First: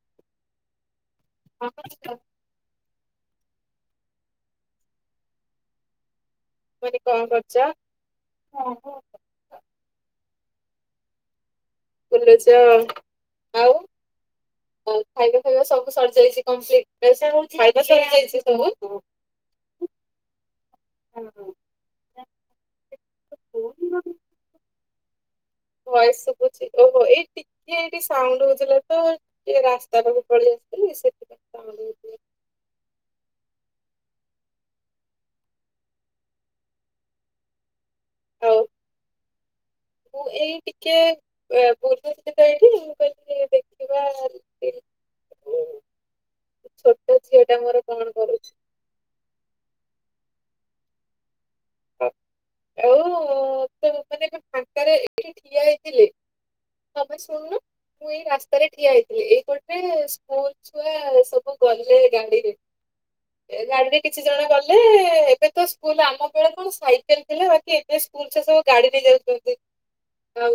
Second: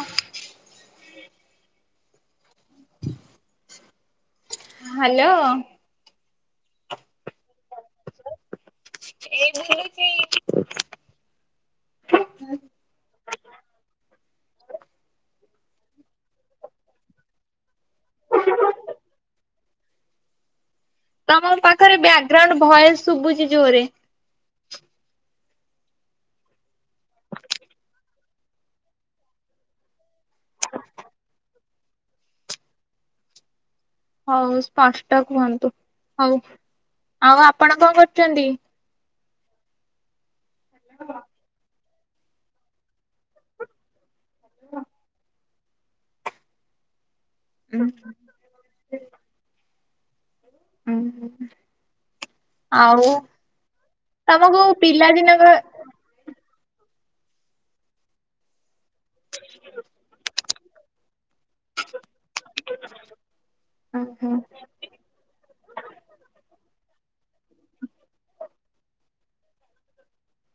ଅ ହଁ ହ୍ୟାଲୋ। ମୁଁ କହିଲି କଣ କରୁଛ? ଏଇ ବୁଲୁଚି। ବୁଲୁଚି ଆଉ ଆଉ। ଖାଇବା ଫାଇବା ସବୁ ସରିଯାଇଛି କମ୍ପ୍ଲିଟ ଖାଇବା ସରି ଯାଇଛି ସବୁ। ତମ ପାଖରେ ବ୍ୟାକଗ୍ରାଉଣ୍ଡ ଭଏସ ଶୁଭୁଛି ଜୋରରେ। ଭଏସ ସୁବୁଛି ଓହୋ ଏଠି। କି ଏଇଠି ସାଉଣ୍ଡ ହଉଥିଲା ତ ଟିକେ ରାସ୍ତାଟାକୁ ପଳେଇ ଆସିଥିଲି ସେଥିପାଇଁ ସାଉଣ୍ଡ ହ ହଉ ସ୍ପଷ୍ଟ କୁହନ୍ତୁ ହଉ ଆଉ ଆପଣ କଣ କରୁଛନ୍ତି? ମୁଁ ଏଇ ଟିକେ ଏ ପୂର୍ବ [inaudible] ତ ଏଇଠି ମୁଁ କହିଲି ଦେଖିବା ଛୋଟ ଝିଅଟା ମୋର କଣ କରୁଛି। ହୁଁ ଆଉ ତମକୁ ପିଲାଦିନଙ୍କ ଥିଲେ କପାଇଁ ଶୁଣୁନୁ ମୁଁ ଏଇ ରାସ୍ତାରେ ଠିଆ ହେଇଥିଲି ଏଇ ବୋଧେ ସ୍କୁଲ ଛୁଆ ସବୁ ଗଲେ ଗାଡିରେ। ଏ ଗାଡିରେ କିଛି ଓହୋ ଜଣ ଗଲେ ଏବେ ତ ସ୍କୁଲ ଆମ ସେତେବେଳକୁ ସାଇକେଲ ଥିଲା ବାକି ଏବେ ସ୍କୁଲ ଛୁଆ ସବୁ ଗାଡିରେ ଯାଉଛନ୍ତି। ଆଉ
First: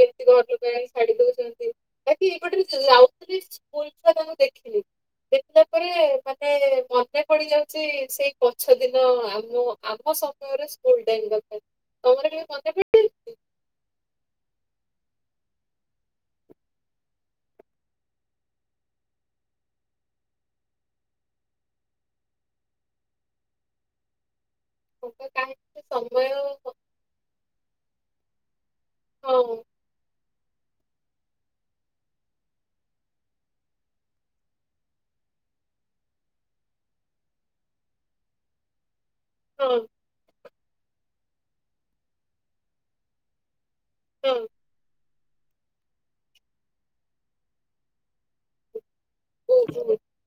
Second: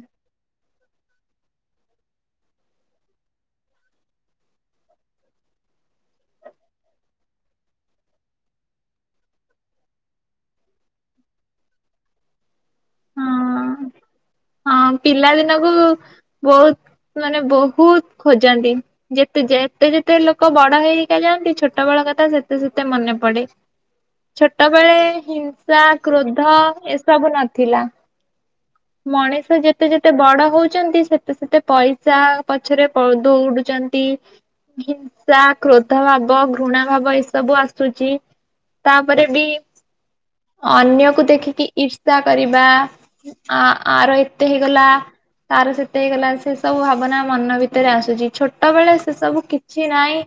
କେମିତି ଘର ଲୋକ ଶାଢୀ ଦଉଛନ୍ତି ବାକି ଏପଟେ ଯାଉ ସ୍କୁଲ ଛୁଆ ତା ମୁଁ ଦେଖିଲି। ଦେଖିଲା ପରେ ମାନେ ମନେ ପଡି ଯାଉଛି ସେଇ ପଛ ଦିନ ଆମ ଆମ ସମୟର ସ୍କୁଲ ଟାଇମ୍ କଥା ତମର କେବେ ମନେ ପଡେନି? ହଁ ହଁ ପିଲା ଦିନକୁ ବହୁତ ମାନେ ବହୁତ ଖୋଜନ୍ତି। ଯେତେ ଯେତେ ଯେତେ ଲୋକ ବଡ ହେଇିକା ଯାଆନ୍ତି ଛୋଟ ବେଳ କଥା ସେତେ ସେତେ ମନେ ପଡେ। [unintelligible] ଛୋଟବେଳେ ହିଂସା କ୍ରୋଧ ଏସବୁ ନଥିଲା। ମଣିଷ ଯେତେ ଯେତେ ବଡ ହଉ ଚନ୍ତି ସେତେ-ସେତେ ପଇସା ପଛରେ ପ ଦୌଡୁଛନ୍ତି। ହିଂସା, କ୍ରୋଧ ଭାବ, ଘୃଣା ଭାବ ଏ ସବୁ ଆସୁଛି। ତାପରେ ବି ଅନ୍ୟକୁ ଦେଖିକି ଇର୍ଷ୍ କରିବା ଆ-ଆର ଏତେ ହେଇଗଲା ତାର ସେତେ ହେଇଗଲା ସେ ସବୁ ଭାବନା ମନ ଭିତରେ ଆସୁଛି ଛୋଟବେେଳେସ୍ ସେ ସବୁ କିଛି ନାଇଁ।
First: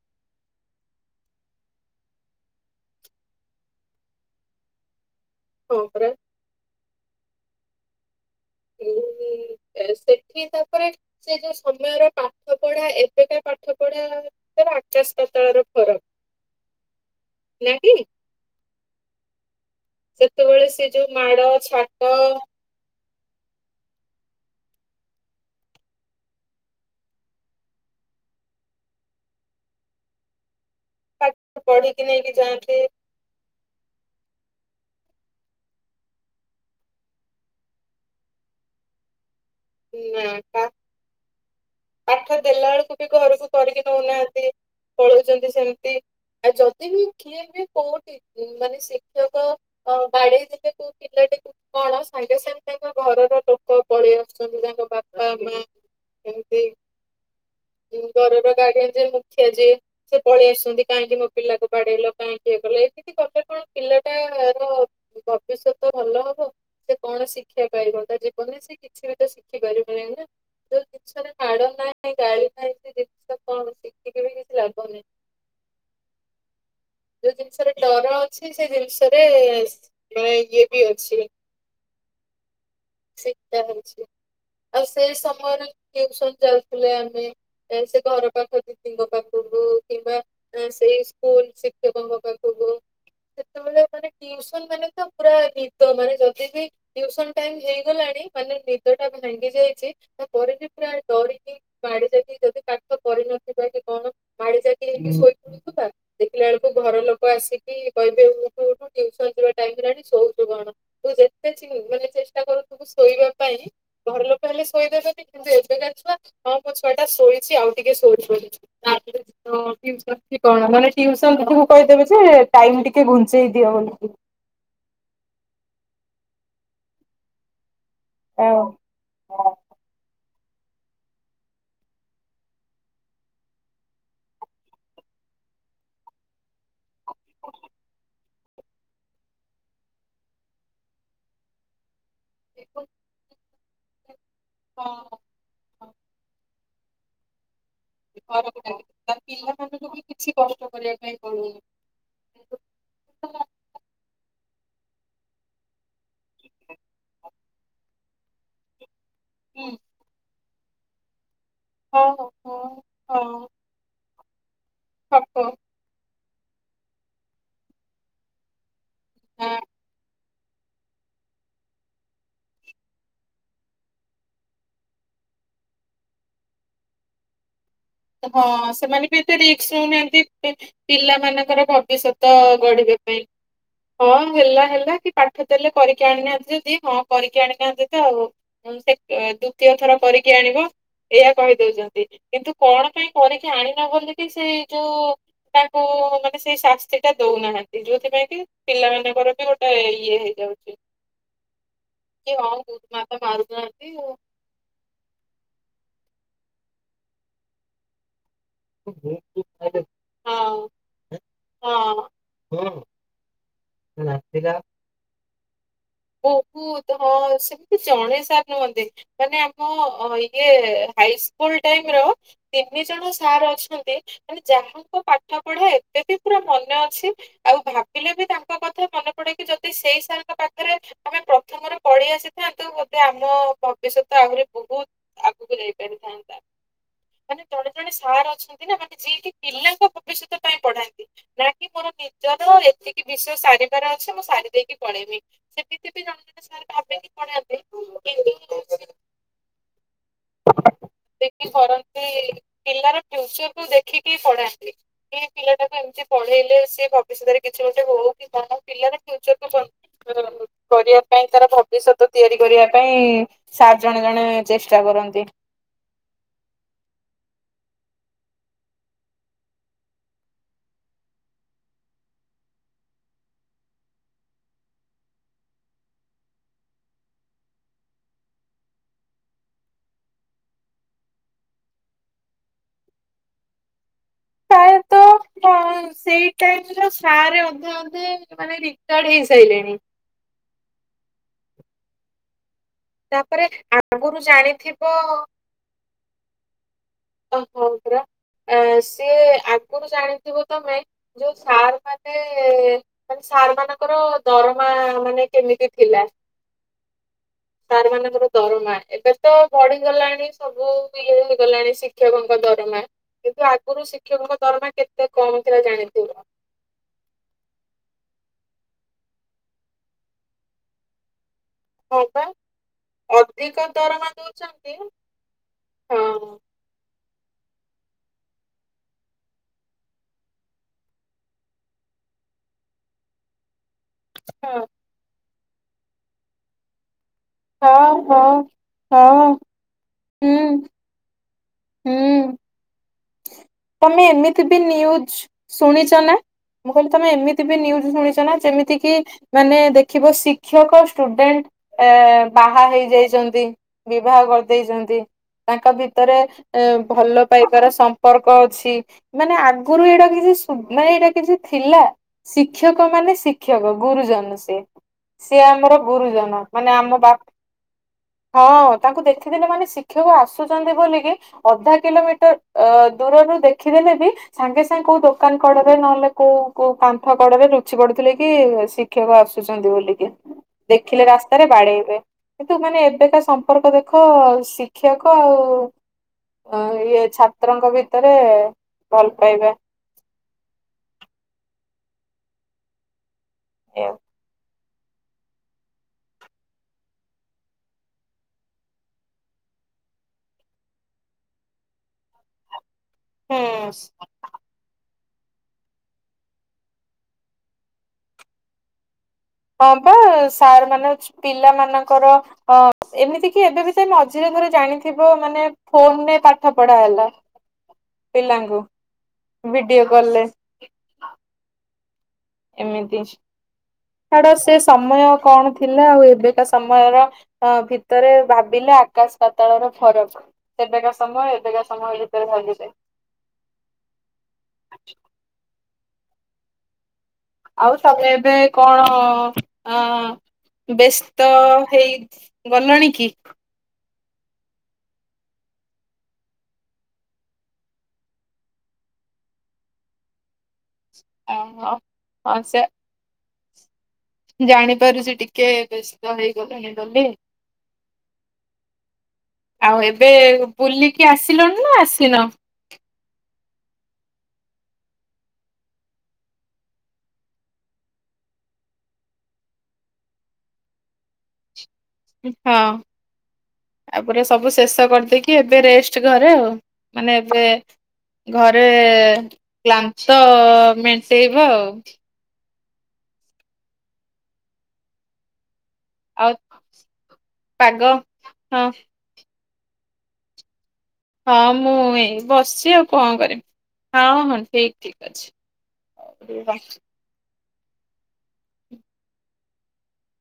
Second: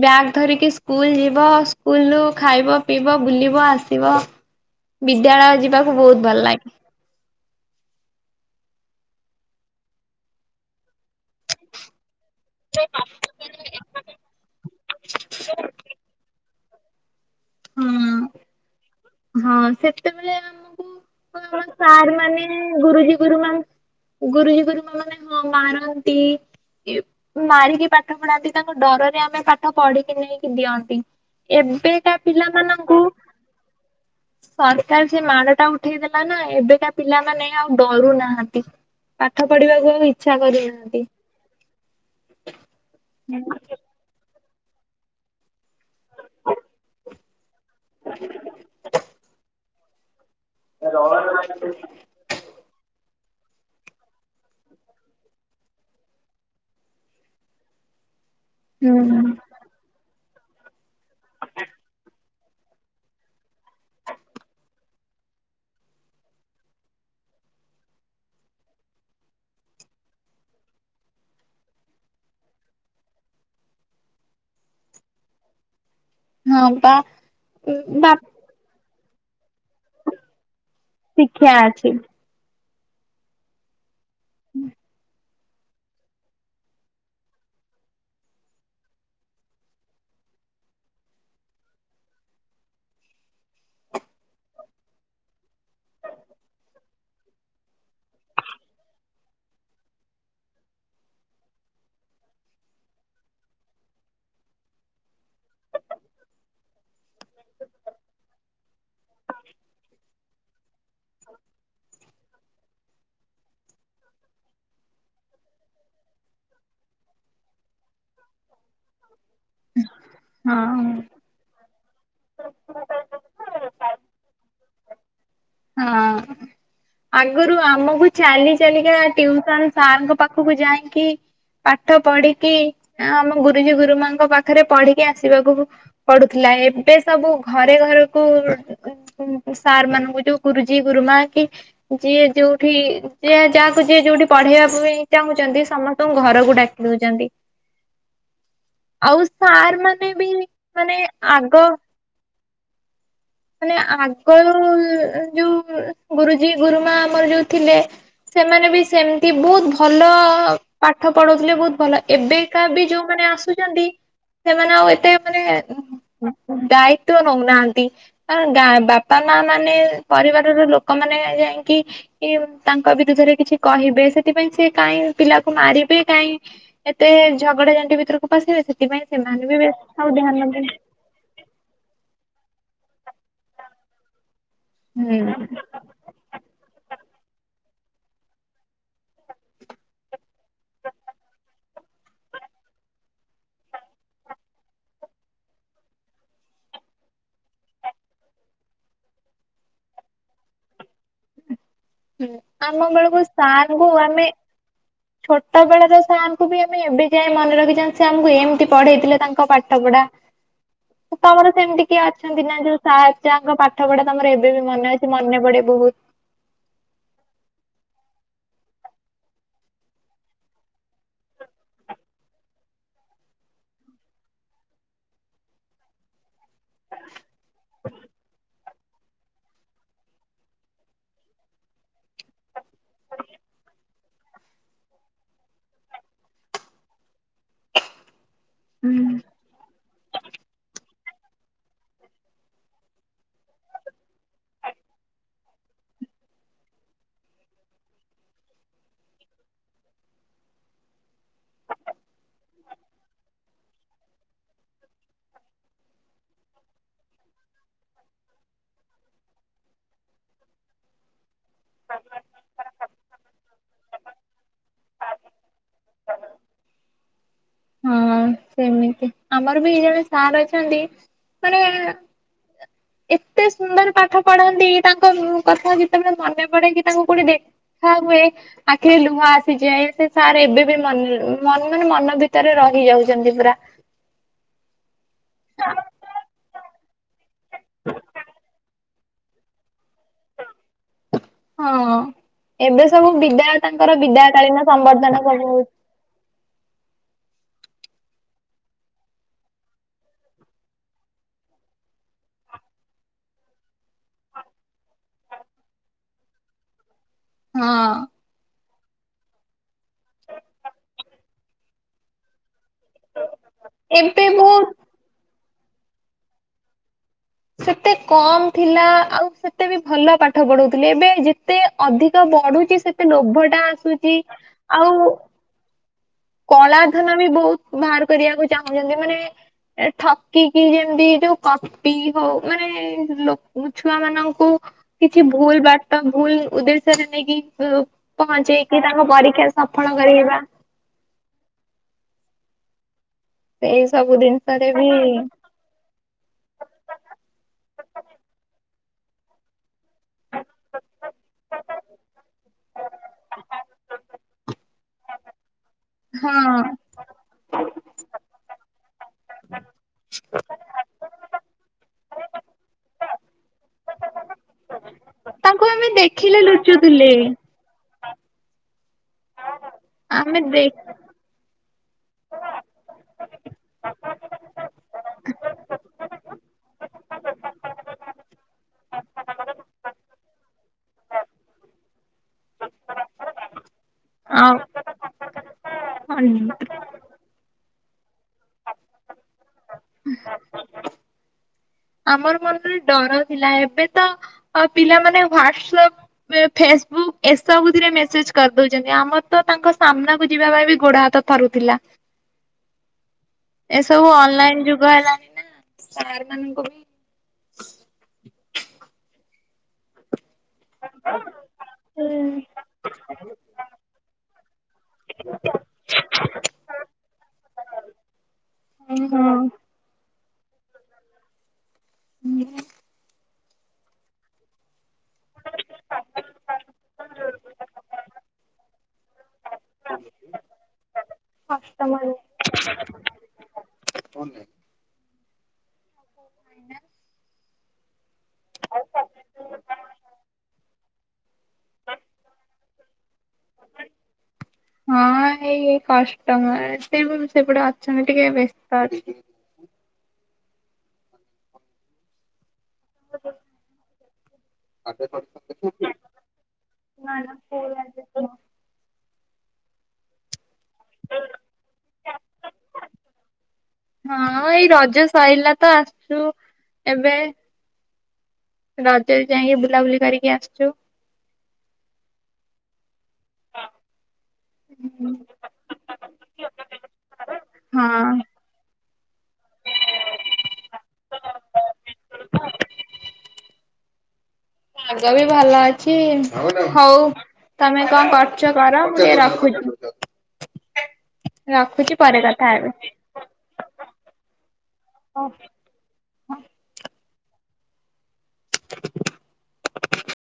ବ୍ୟାଗ ଧରିକି ସ୍କୁଲ ଯିବ ସ୍କୁଲରୁ ଖାଇବ ପିଇବ ବୁଲିବ ଆସିବ। ବିଦ୍ୟାଳୟ ଯିବାକୁ ବହୁତ ଭଲ ଲାଗେ। ଉଁ-ଉଁ-ଉଁ ସେଠି ତାପରେ ସେ ଯୋଉ ସମୟର ପାଠ ପଢା ଏ [inaudible] ପାଠପଢ଼ା ତ ଆକାଶ ପାତାଳର ଫରକ୍। ନା କିି? ହୁଁ। ହଁ ସେତେବେଳେ ଆମକୁ [inaudible] ସାରମାନେ ଗୁରୁଜୀ ଗୁରୁମା ଗୁରୁଜୀ ଗୁରୁମା ମାନେ ହଁ ମାରନ୍ତି। ଇ ମାରିକି ପାଠ ପଢାନ୍ତି ତାଙ୍କ ଡରରେ ଆମେ ପାଠ ପଢିକି ନେଇକି ଦିଅନ୍ତି। ଏବେକା ପିଲାମାନଙ୍କୁ ସରକାର ସେ ମାଡ଼ଟା ଉଠେଇ ଦେଲା ନା ଏବେକା ପିଲାମାନେ ଆଉ ଡରୁ ନାହାନ୍ତି। ପାଠ ପଢିବାକୁ ଆଉ ଇଚ୍ଛା କରୁ ନାହାନ୍ତି। ପାଠ ଦେଲା ବେଳକୁ ବି ଘରକୁ କରିକି ଦଉ ନାହାନ୍ତି, ପଳଉଛନ୍ତି ସେମତି, ଆଉ ଯଦି ବି କିଏ ବି କୋଉଠି ଉଁ-ଉଁ ମାନେ ଶିକ୍ଷକ ଅଁ ବାଡେଇ ଦେଇ [unintelligible] ସାଙ୍ଗେ-ସାଙ୍ଗେ ତାଙ୍କ ଘରର ଲୋକ ପଳେଇଆ ସାଙ୍ଗେସାଙ୍ଗେ [inaudible] ବାପା ମାଆ ଏମିତି ଘରର [inaudible] ହୁଁ। ମୁଖିଆ ଯିଏ ସେ ପଳେଇ ଆସୁଛନ୍ତି କାହିଁକି ମୋ ପିଲାକୁ ବାଡେଇଲ କାହିଁକି ଏ କଲ ଏ [inaudible] କି କଥା କଣ ପିଲାଟାର ଭବିଷ୍ୟତ ଭଲ ହବ ସେ କଣ ଶି୍ଷା ପାଇବ ତା ଜୀବନରେ ସେ କିଛି ବି ସେ ଶିଖି ପାରିବନି ନା ଯୋଉ ଜିନିଷରେ ମାଡ଼ ନାହିଁ ଗାଳି ନାହିଁ ସେ ଜିନିଷ କଣ ଶି ଟିକେ ବି କିଛି ଲାଗୁନି, ହଁ ବା ଯୋଉ ଜିନିଷରେ ବା ଡର ଅଛି କି ସେ ଜିନିଷରେ ମେ ଇଏ ବି ଅଛି। କ୍ଷା ଅଛି। ଶିକ୍ଷା ଅଛି, ଆଉ ସେଇ ସମୟରେ ଟ୍ୟୁସନ ଚାଲିଥିଲେ ଆମେ ଏ ସେ ଘର ପାଖ ଦିଦିଙ୍କ ପାଖକୁ କିମ୍ବା ନା ସେଇ ସ୍କୁଲ ଶିକ୍ଷକଙ୍କ ପାଖକୁ ସେତେବେଳେ ମାନେ ଟ୍ୟୁସନ ମାନେ ତ ପୁରା ନିଦ ମାନେ ଯଦି ବି ଟ୍ୟୁସନ ଟାଇମ ହେଇ ଗଲାଣି ମାନେ ନିଦଟା ଭାଙ୍ଗି ଯାଇଛି ତାପରେ ବି ପୁରା ଡରିକି ବାଡି ଦେବି ଯଦି ପାଠ କରି ନଥିବା କି କଣ ମାଡି ଯାକିକି ଶୋଇପଡୁଥୁବା, ଦେଖିଲା ବେଳକୁ ଘର ଲୋ କ ଆସିକି କହିବେ ଉଠ ଉଠ ଟ୍ୟୁସନ ଯିଵା ଟାଇମ୍ ହେଲାଣି ଶୋଉଛୁ କଣ? ହ ତାକୁ ଶୋଇବା ପାଇଁ ଘର ଲୋକ ହେଲେ ଶୋଇ ଦେବେନି କିନ୍ତୁ ଏବେକା ଛୁଆ ହଁ ମୋ ଛୁଆଟା ଶୋଇଛି ଆଉ ଟିକେ ଶୋଉ। [inaudible] ଟ୍ୟୁସନ ଯିବ ହଁ। ମାନେ ଟ୍ୟୁସ୍ [unintelligible] କହିଦେବେ ଯେ ଟାଇମ୍ ଟିକେ ଘୁଞ୍ଚେଇ ଦିଅ ବୋଲିକି। ହଁ-ଅ-ଅ ଆଗରୁ ଆମକୁ ଚାଲି ଚାଲିକା ଟ୍ୟୁସନ ସାରଙ୍କ ପାଖକୁ ଯାଇକି ପାଠ ପଢିକି ଆମ ଗୁରୁଜୀ ଗୁରୁମାଙ୍କ ପାଖରେ ପଢିକି ଆସିବାକୁ ପଡୁଥିଲା ଏବେ ସବୁ ଘରେ ଘରକୁ ସାର୍ ମାନଙ୍କୁ ଯୋଉ ଗୁରୁଜୀ ଗୁରୁମା କି ଯିଏ ଯୋଉଠି ଯି ଯାହାକୁ ଯିଏ ଯୋଉଠି ପଢେଇବା କୁ ବି ଚାହୁଁଛନ୍ତି ସମସ୍ତଙ୍କୁ ଘରକୁ ଡାକି ଦଉଛନ୍ତି। [inaudible] ତା ଆଉ ସାର୍ ପିଲାମାନଙ୍କୁ ବି ମାନେ କିଛି କଷ୍ଟ ମାନେ କରିବା ପାଇଁ ପଡୁନି। ଆଗ ମାନେ ଆଗରୁ ଯୋଉ ଗୁରୁଜୀ ଗୁରୁମା ଆମର ଯୋଉ ଥିଲେ ସେମାନେ ବି ସେମିତି ବହୁତ ଭଲ ପାଠ ପଢଉଥିଲେ ବହୁତ ଭଲ ଏବେ ଅବିକା ବି ଯୋଉମାନେ ଆସୁଛନ୍ତି ସେମାନେ ଆଉ ଏ ଠକ। ଦାୟିତ୍ୱ ନଉନାହାଁନ୍ତି। କଣ ଗାଁ ବାପା ମାଆ ମାନେ ପରିବାର ର ଲୋକମାନେ ଯାଇଁକି କି ତାଙ୍କ ବିରୁଦ୍ଧରେ କିଛି କହିବେ ସେଥିପାଇଁ ସେ କାଇଁ ପିଲାକୁ ମାରିବେ କାଇଁ ଏତେ ଝଗଡା ଝାଣ୍ଟି ଭିତରକୁ ପଶିବେ ସେଥିପାଇଁ ସେମାନେ ବି ବେଶୀ ଆଉ ଧ୍ୟାନ ଦେଉ ନାହାନ୍ତି। ପିଲା ମାନଙ୍କର ଭବିଷ୍ୟତ ଗଢିବା ପାଇଁ ହଁ ହେଲା ହେଲା କି ହୁଁ। ପାଠ ଦେଲେ କରିକି ଆଣିନାହାନ୍ତି ଯଦି ହଁ କରିକି ଆଣିନାହାନ୍ତି ତ ଆଉ। ସେ ଦ୍ଵିତୀୟ ଥର କରିକି ଆଣିବ ଏଇଆ କହିଦଉଛନ୍ତି କିନ୍ତୁ କଣ ପାଇଁ କରିକି ଆଣିନ ବୋଲି ସେଇ ଯୋଉ ତାଙ୍କୁ ମାନେ ସେଇ ଶାସ୍ତିଟା ଦଉନାହାନ୍ତି ଯୋଉଥିପାଇଁ କି ପିଲା ମାନଙ୍କର ବି ଗୋ ଟେ ଇଏ ହେଇଯାଉଛି। ହୁଁ ଆମ ବେଳକୁ ସାରକୁ ଆମେ ଛୋଟ ବେଳର ସାର୍ଙ୍କୁ ବି ଆମେ ଏବେ ଯାଏ ମନେ ରଖିଛନ୍ତି ସେ ଆମକୁ ଏମିତି ପଢେଇଥିଲେ ତାଙ୍କ ପା ପାଠପଢା। ତମର ସେମିତି କିଏ ଅଛନ୍ତି ନା ଯୋଉ ସା ଜାହାଙ୍କ ପାଠ ପଢା ତମର ଏବେ ବି ମନେ ଅଛି ମନେ ପଡେ ବହୁତ। ବହୁତ ହଁ ସେମିତି ଜଣେ ସାର୍ ନୁହଁନ୍ତି। ମାନେ ଆମ ଇଏ ହାଇ ସ୍କୁଲ ଟାଇମ ର ତିନି ଜଣ ସାର୍ ଅଛନ୍ତି ମାନେ ଯାହାଙ୍କ ପାଠ ପଢା ଏବେ ବି ପୁରା ମନେ ଅଛି ଆଉ ଭାବିଲେ ବି ତାଙ୍କ କଥା ମନେ ପଡେ କି ଯଦି ସେଇ ସାରଙ୍କ ପାଖ ରେ ଆମେ ପ୍ରଥମରୁ ପଢି ଆସିଥାନ୍ତୁ ବୋଧେ ଆମ ଭବିଷ୍ୟତ ଆହୁରି ବହୁତ ଆଗକୁ ଯାଇପାରିଥାନ୍ତା ମାନେ ଜଣେ ଜଣେ ସାର୍ ଅଛନ୍ତି ନା ମାନେ ଯିଏକି ପିଲାଙ୍କ ଭବିଷ୍ୟତ ପାଇଁ ପଢାନ୍ତି ନା କି ମୋର ନିଜର ଏତିକି ବିଷୟ ସାରିବାର ଅଛି ମୁଁ ସାରିଦେଇକି ପଳେଇବି। ସେମିତି ବି ଜଣେ ଜଣେ ସାର୍ ବାଗେଇକି ପଢ଼ାନ୍ତି [inaudible] [inaudible] ବେଗି କରନ୍ତି। ପିଲାର ଫ୍ୟୁଚର କୁ ଦେଖିକି ପଢାନ୍ତି କି ପିଲାଟାକୁ ନିଜେ ପଢେଇଲେ ସେ ଭବିଷ୍ୟତରେ କିଛି ଗୋଟେ ହଉକି କି କଣ ପିଲାର ଫ୍ୟୁଚରକୁ ଯଗିକି ପୁରା ରଖନ୍ତି। କରିବା ପାଇଁ ତାର ଭବିଷ୍ୟତ ତିଆରି କରିବା ପାଇଁ ସାର୍ ଜଣେ ଜଣେ ଚେଷ୍ଟା କରନ୍ତି। ହଁ ସେମିତି ଆମର ବି ଏ ଜଣେ ସାର୍ ଅଛନ୍ତି ମାନେ ହ ଏତେ ସୁନ୍ଦର ପାଠ ପଢନ୍ତି ତାଙ୍କ କଥା ଯେତେବେଳେ ମନେ ପଡେ କିି ତାଙ୍କୁ କୋଉଠି ଦେ ଦେଖା ହୁଏ ଆଖିରେ ଲୁହ ଆସିଯାଏ ସେ ସାର୍ ଏବେ ବି ମନରେ ମନ ମାନେ ମନ ଭି ଭିତରେ ରହି ଯାଉଛନ୍ତି ପୁରା। ପ୍ରାୟତଃ ସେଇ ଟାଇମର ସାରେ ଅଧେ ଅଧେ ମାନେ ରି ରିଟାଡ ହେଇସାଇଲେଣି। ହଁ ଏବେ ସବୁ ବିଦାୟ ତାଙ୍କର ବିଦାୟ କାଳୀନ ସମ୍ବର୍ଦ୍ଧନା କରିବୁ। [unintelligible] ସିଏ ଆଗରୁ ଜାଣିଥିବ ତମେ। ଯୋଉଁ ସାର୍ ମାନେ। ମାନେ ସାର୍ ମାନଙ୍କର ଦରମା ମାନେ କେମିତି ଥିଲା? ସାର୍ ହଁ ମାନଙ୍କ ତୁରୁଫ୍। ଦରମା ଏବେ ତ ବଢି଼ଗଲାଣି। ସବୁ ଇଏ ହେଇଗଲାଣି ଶିକ୍ଷକଙ୍କ ଦରମା। କିନ୍ତୁ ଆଗୁରୁ ଏବେ ଶିକ୍ଷକଙ୍କ ବହୁତ ଦରମା କେତେ କମ୍ ଥିଲା ଜାଣିଥିବ? ସେତେ କମ୍ ଥିଲା ଆଉ ସେତେ ବି ଭଲ ପାଠ ପଢ଼େଉଥିଲେ। ଏବେ ଯେ ଏତେ ଅଧିକ ବଢ଼ୁଚି ସେତେ ଲୋଭ ଟା ଆସୁଛି ଆଉ। ହଁ। କଳା ଧନ ବି ବହୁତ ବାହାର କରିବାକୁ ଚାହୁଁଛନ୍ତି ମାନେ। ଠକିକି ଯେମିତି ଯୋଉ କପି ହଉ ମାନେ ଲକ ମୁଁ ଛୁଆ ମାନଙ୍କୁ କିଛି ଭୁଲ୍ ବାଟ ଭୁଲ୍ ଉଦ୍ଦେଶ୍ୟରେ ନେଇକି। ଲେକ ପହଞ୍ଚେଇକି ତାଙ୍କ ପରୀକ୍ଷା ସଫଳ କରିବା। ହୁଁ ସେଇ ତମେ ସବୁ ଏମିତି ବି ଜିନିଷରେ ନ୍ୟୁଜ୍ ଶୁଣିଚ ନା? ମୁଁ କହିଲି ତମେ ଏମିତି ବି ନ୍ୟୁଜ୍ ଶୁଣିଚ ନା ଯେମିତି କିି ମାନେ ଦେଖିବ ଶିକ୍ଷକ ଷ୍ଟୁଡେଣ୍ଟ ଏଁ ବାହା ହେଇ ଯାଇଛନ୍ତି। ବିବାହ କରିଦେଇଚନ୍ତି ତାଙ୍କ ଭିତରେ ହଁ ଭଲ ପାଇବାର ସମ୍ପର୍କ ଅଛି ମାନେ ଆଗରୁ ଏଇଟା କିଛି ମାନେ ଏଇଟା କିଛି ଥିଲା। ଶିକ୍ଷକ ମାନେ ଶିକ୍ଷକ ଗୁରୁଜନ ସେ ସିଏ ତାଙ୍କୁ ଆମର ଆମେ ଦେଖିଲେ ଗୁରୁଜନ ମାନେ ଆମ ଲୁଚୁଥିଲେ ବାପ୍ ହଁ ତାଙ୍କୁ ଦେଖିଦେଲେ ମାନେ, ଶିକ୍ଷକ ଆମେ ଦେ ଆସୁଛନ୍ତି ବୋଲିକି ଅଧା କିଲୋମିଟର ଅଁ ଦୂରରୁ ଦେଖିଦେଲେ ବି। ସାଙ୍ଗେ ସାଙ୍ଗେ କୋଉ ଦୋକାନ କଡ଼ରେ ନହେଲେ କୋଉ କୋଉ କାନ୍ଥ କଡ଼ରେ ଲୁଚି ପଡୁଥିଲେ କି ଶିଖ୍ ଶିକ୍ଷକ ଆସୁଛନ୍ତି ବୋଲିକି ଦେଖିଲେ ରାସ୍ତାରେ ବାଡ଼େଇବେ। କିନ୍ତୁ ମାନେ, ଏବେକା ସମପ୍ ସମ୍ପର୍କ ଦେଖ ଆଉ ଶିକ୍ଷକ ଆଉ ଅ ହଁ ଇଏ ଛାତ୍ ଛାତ୍ରଙ୍କ ଭିତରେ ଭଲ ପାଇବା। [inaudible] ଆମର ମନରେ ଡର ଥିଲା, ଏବେ ତ ଆଉ ପିଲାମାନେ ଫାଷ୍ଟଫଲକ୍। ଏବେ ଫେସବୁକ୍ ଏସବୁଥିରେ ମେସେଜ୍ କରିଦଉଚନ୍ତି। ଆମର ତ ତାଙ୍କ ସାମ୍ନାକୁ ଯିବା ପାଇଁ ଗୋଡ ହାତ ପାରୁଥିଲା। ହ ଏସବୁ ଅନଲାଇନ ଯୁଗ ହେଲାଣି ନା ସାର୍ ମାନଙ୍କୁ। ହଁ ପା ସାର୍ ମାନେ ପିଲାମାନଙ୍କର। ହୁଁ। ଅପ୍ ଏମିତି କି ଏବେ ବି ସେ ମଝିରେ ଥରେ ଜାଣିଥିବ ମାନେ ଫୋନ୍ ରେ ପାଠପଢ଼ା ହେଲା। ପିଲାଙ୍କୁ ହଁ ହଁ ଭିଡିଓ କଲରେ। ହୁଁ ଏମିତି ସାଡ ସେ ସମୟ କଣ ଥିଲା ଆଉ ଏବେକା ସମୟର! ହଁ ଭିତରେ ଭାବିଲେ ଆକାଶ ପାତଳର। ଫରକ ଏବେକା ସମୟ ଏବେକା ସମୟ କଷ୍ଟ ଭିତରେ ଦେଫେନ୍ସ। [inaudible] ଆଉ ସବ୍ ବେ ଏବେ କଣ ଆଁ ବେଶ୍। ତ ହେଇ ଗଲଣି କି? ହଁ ହେଇ କଷ୍ଟମର ସେ [unintelligible] ସେପଟେ ଅଛନ୍ତି ଟିକେ ବ୍ୟସ୍ତ ଅଛି। ଆଁ ହୋ ହଁ ସେ। ଜାଣିପାରୁଚ, ଟିକେ ବେସ୍ତ ହେଇଗଲେ, ହେଇଗଲେ। ଆଉ ଏବେ ବୁଲିକି ଆସିଲଣି ନା ଆସିନ? ହଁ ଏଇ ରଜ ସଇଲା ତ ଆସଚୁ ଏବେ। ରଜରେ ଯାଇଁକି ବୁଲାବୁଲି କରିକି ଆସଚୁ। ଉଁ ହଁ ତାପରେ ସବୁ ଶେଷ କରିଦେଇକି ଏବେ ରେଷ୍ [unintelligible] ଘରେ ଆଉ ମାନେ ଏବେ ହଁ। ଘରେ କ୍ଲାନ୍ତ ମେଣ୍ଟେଇବ ଆଉ। ପାଗ ବି ଭଲ ଅଛି। ହଉ ତମେ କଁ କରୁଚ କର। ଟିକେ [unintelligible] ହଁ ମୁଁ ରଖୁଛି ଏଇ ପରେ କଥା ବସଚି ହେବି। ଆଉ କଁ କରିବି। ହଉଁ ହଁ ଠିକ୍ ଠିକ୍ ଅଛି [unintelligible] ରୁହ। [inaudible]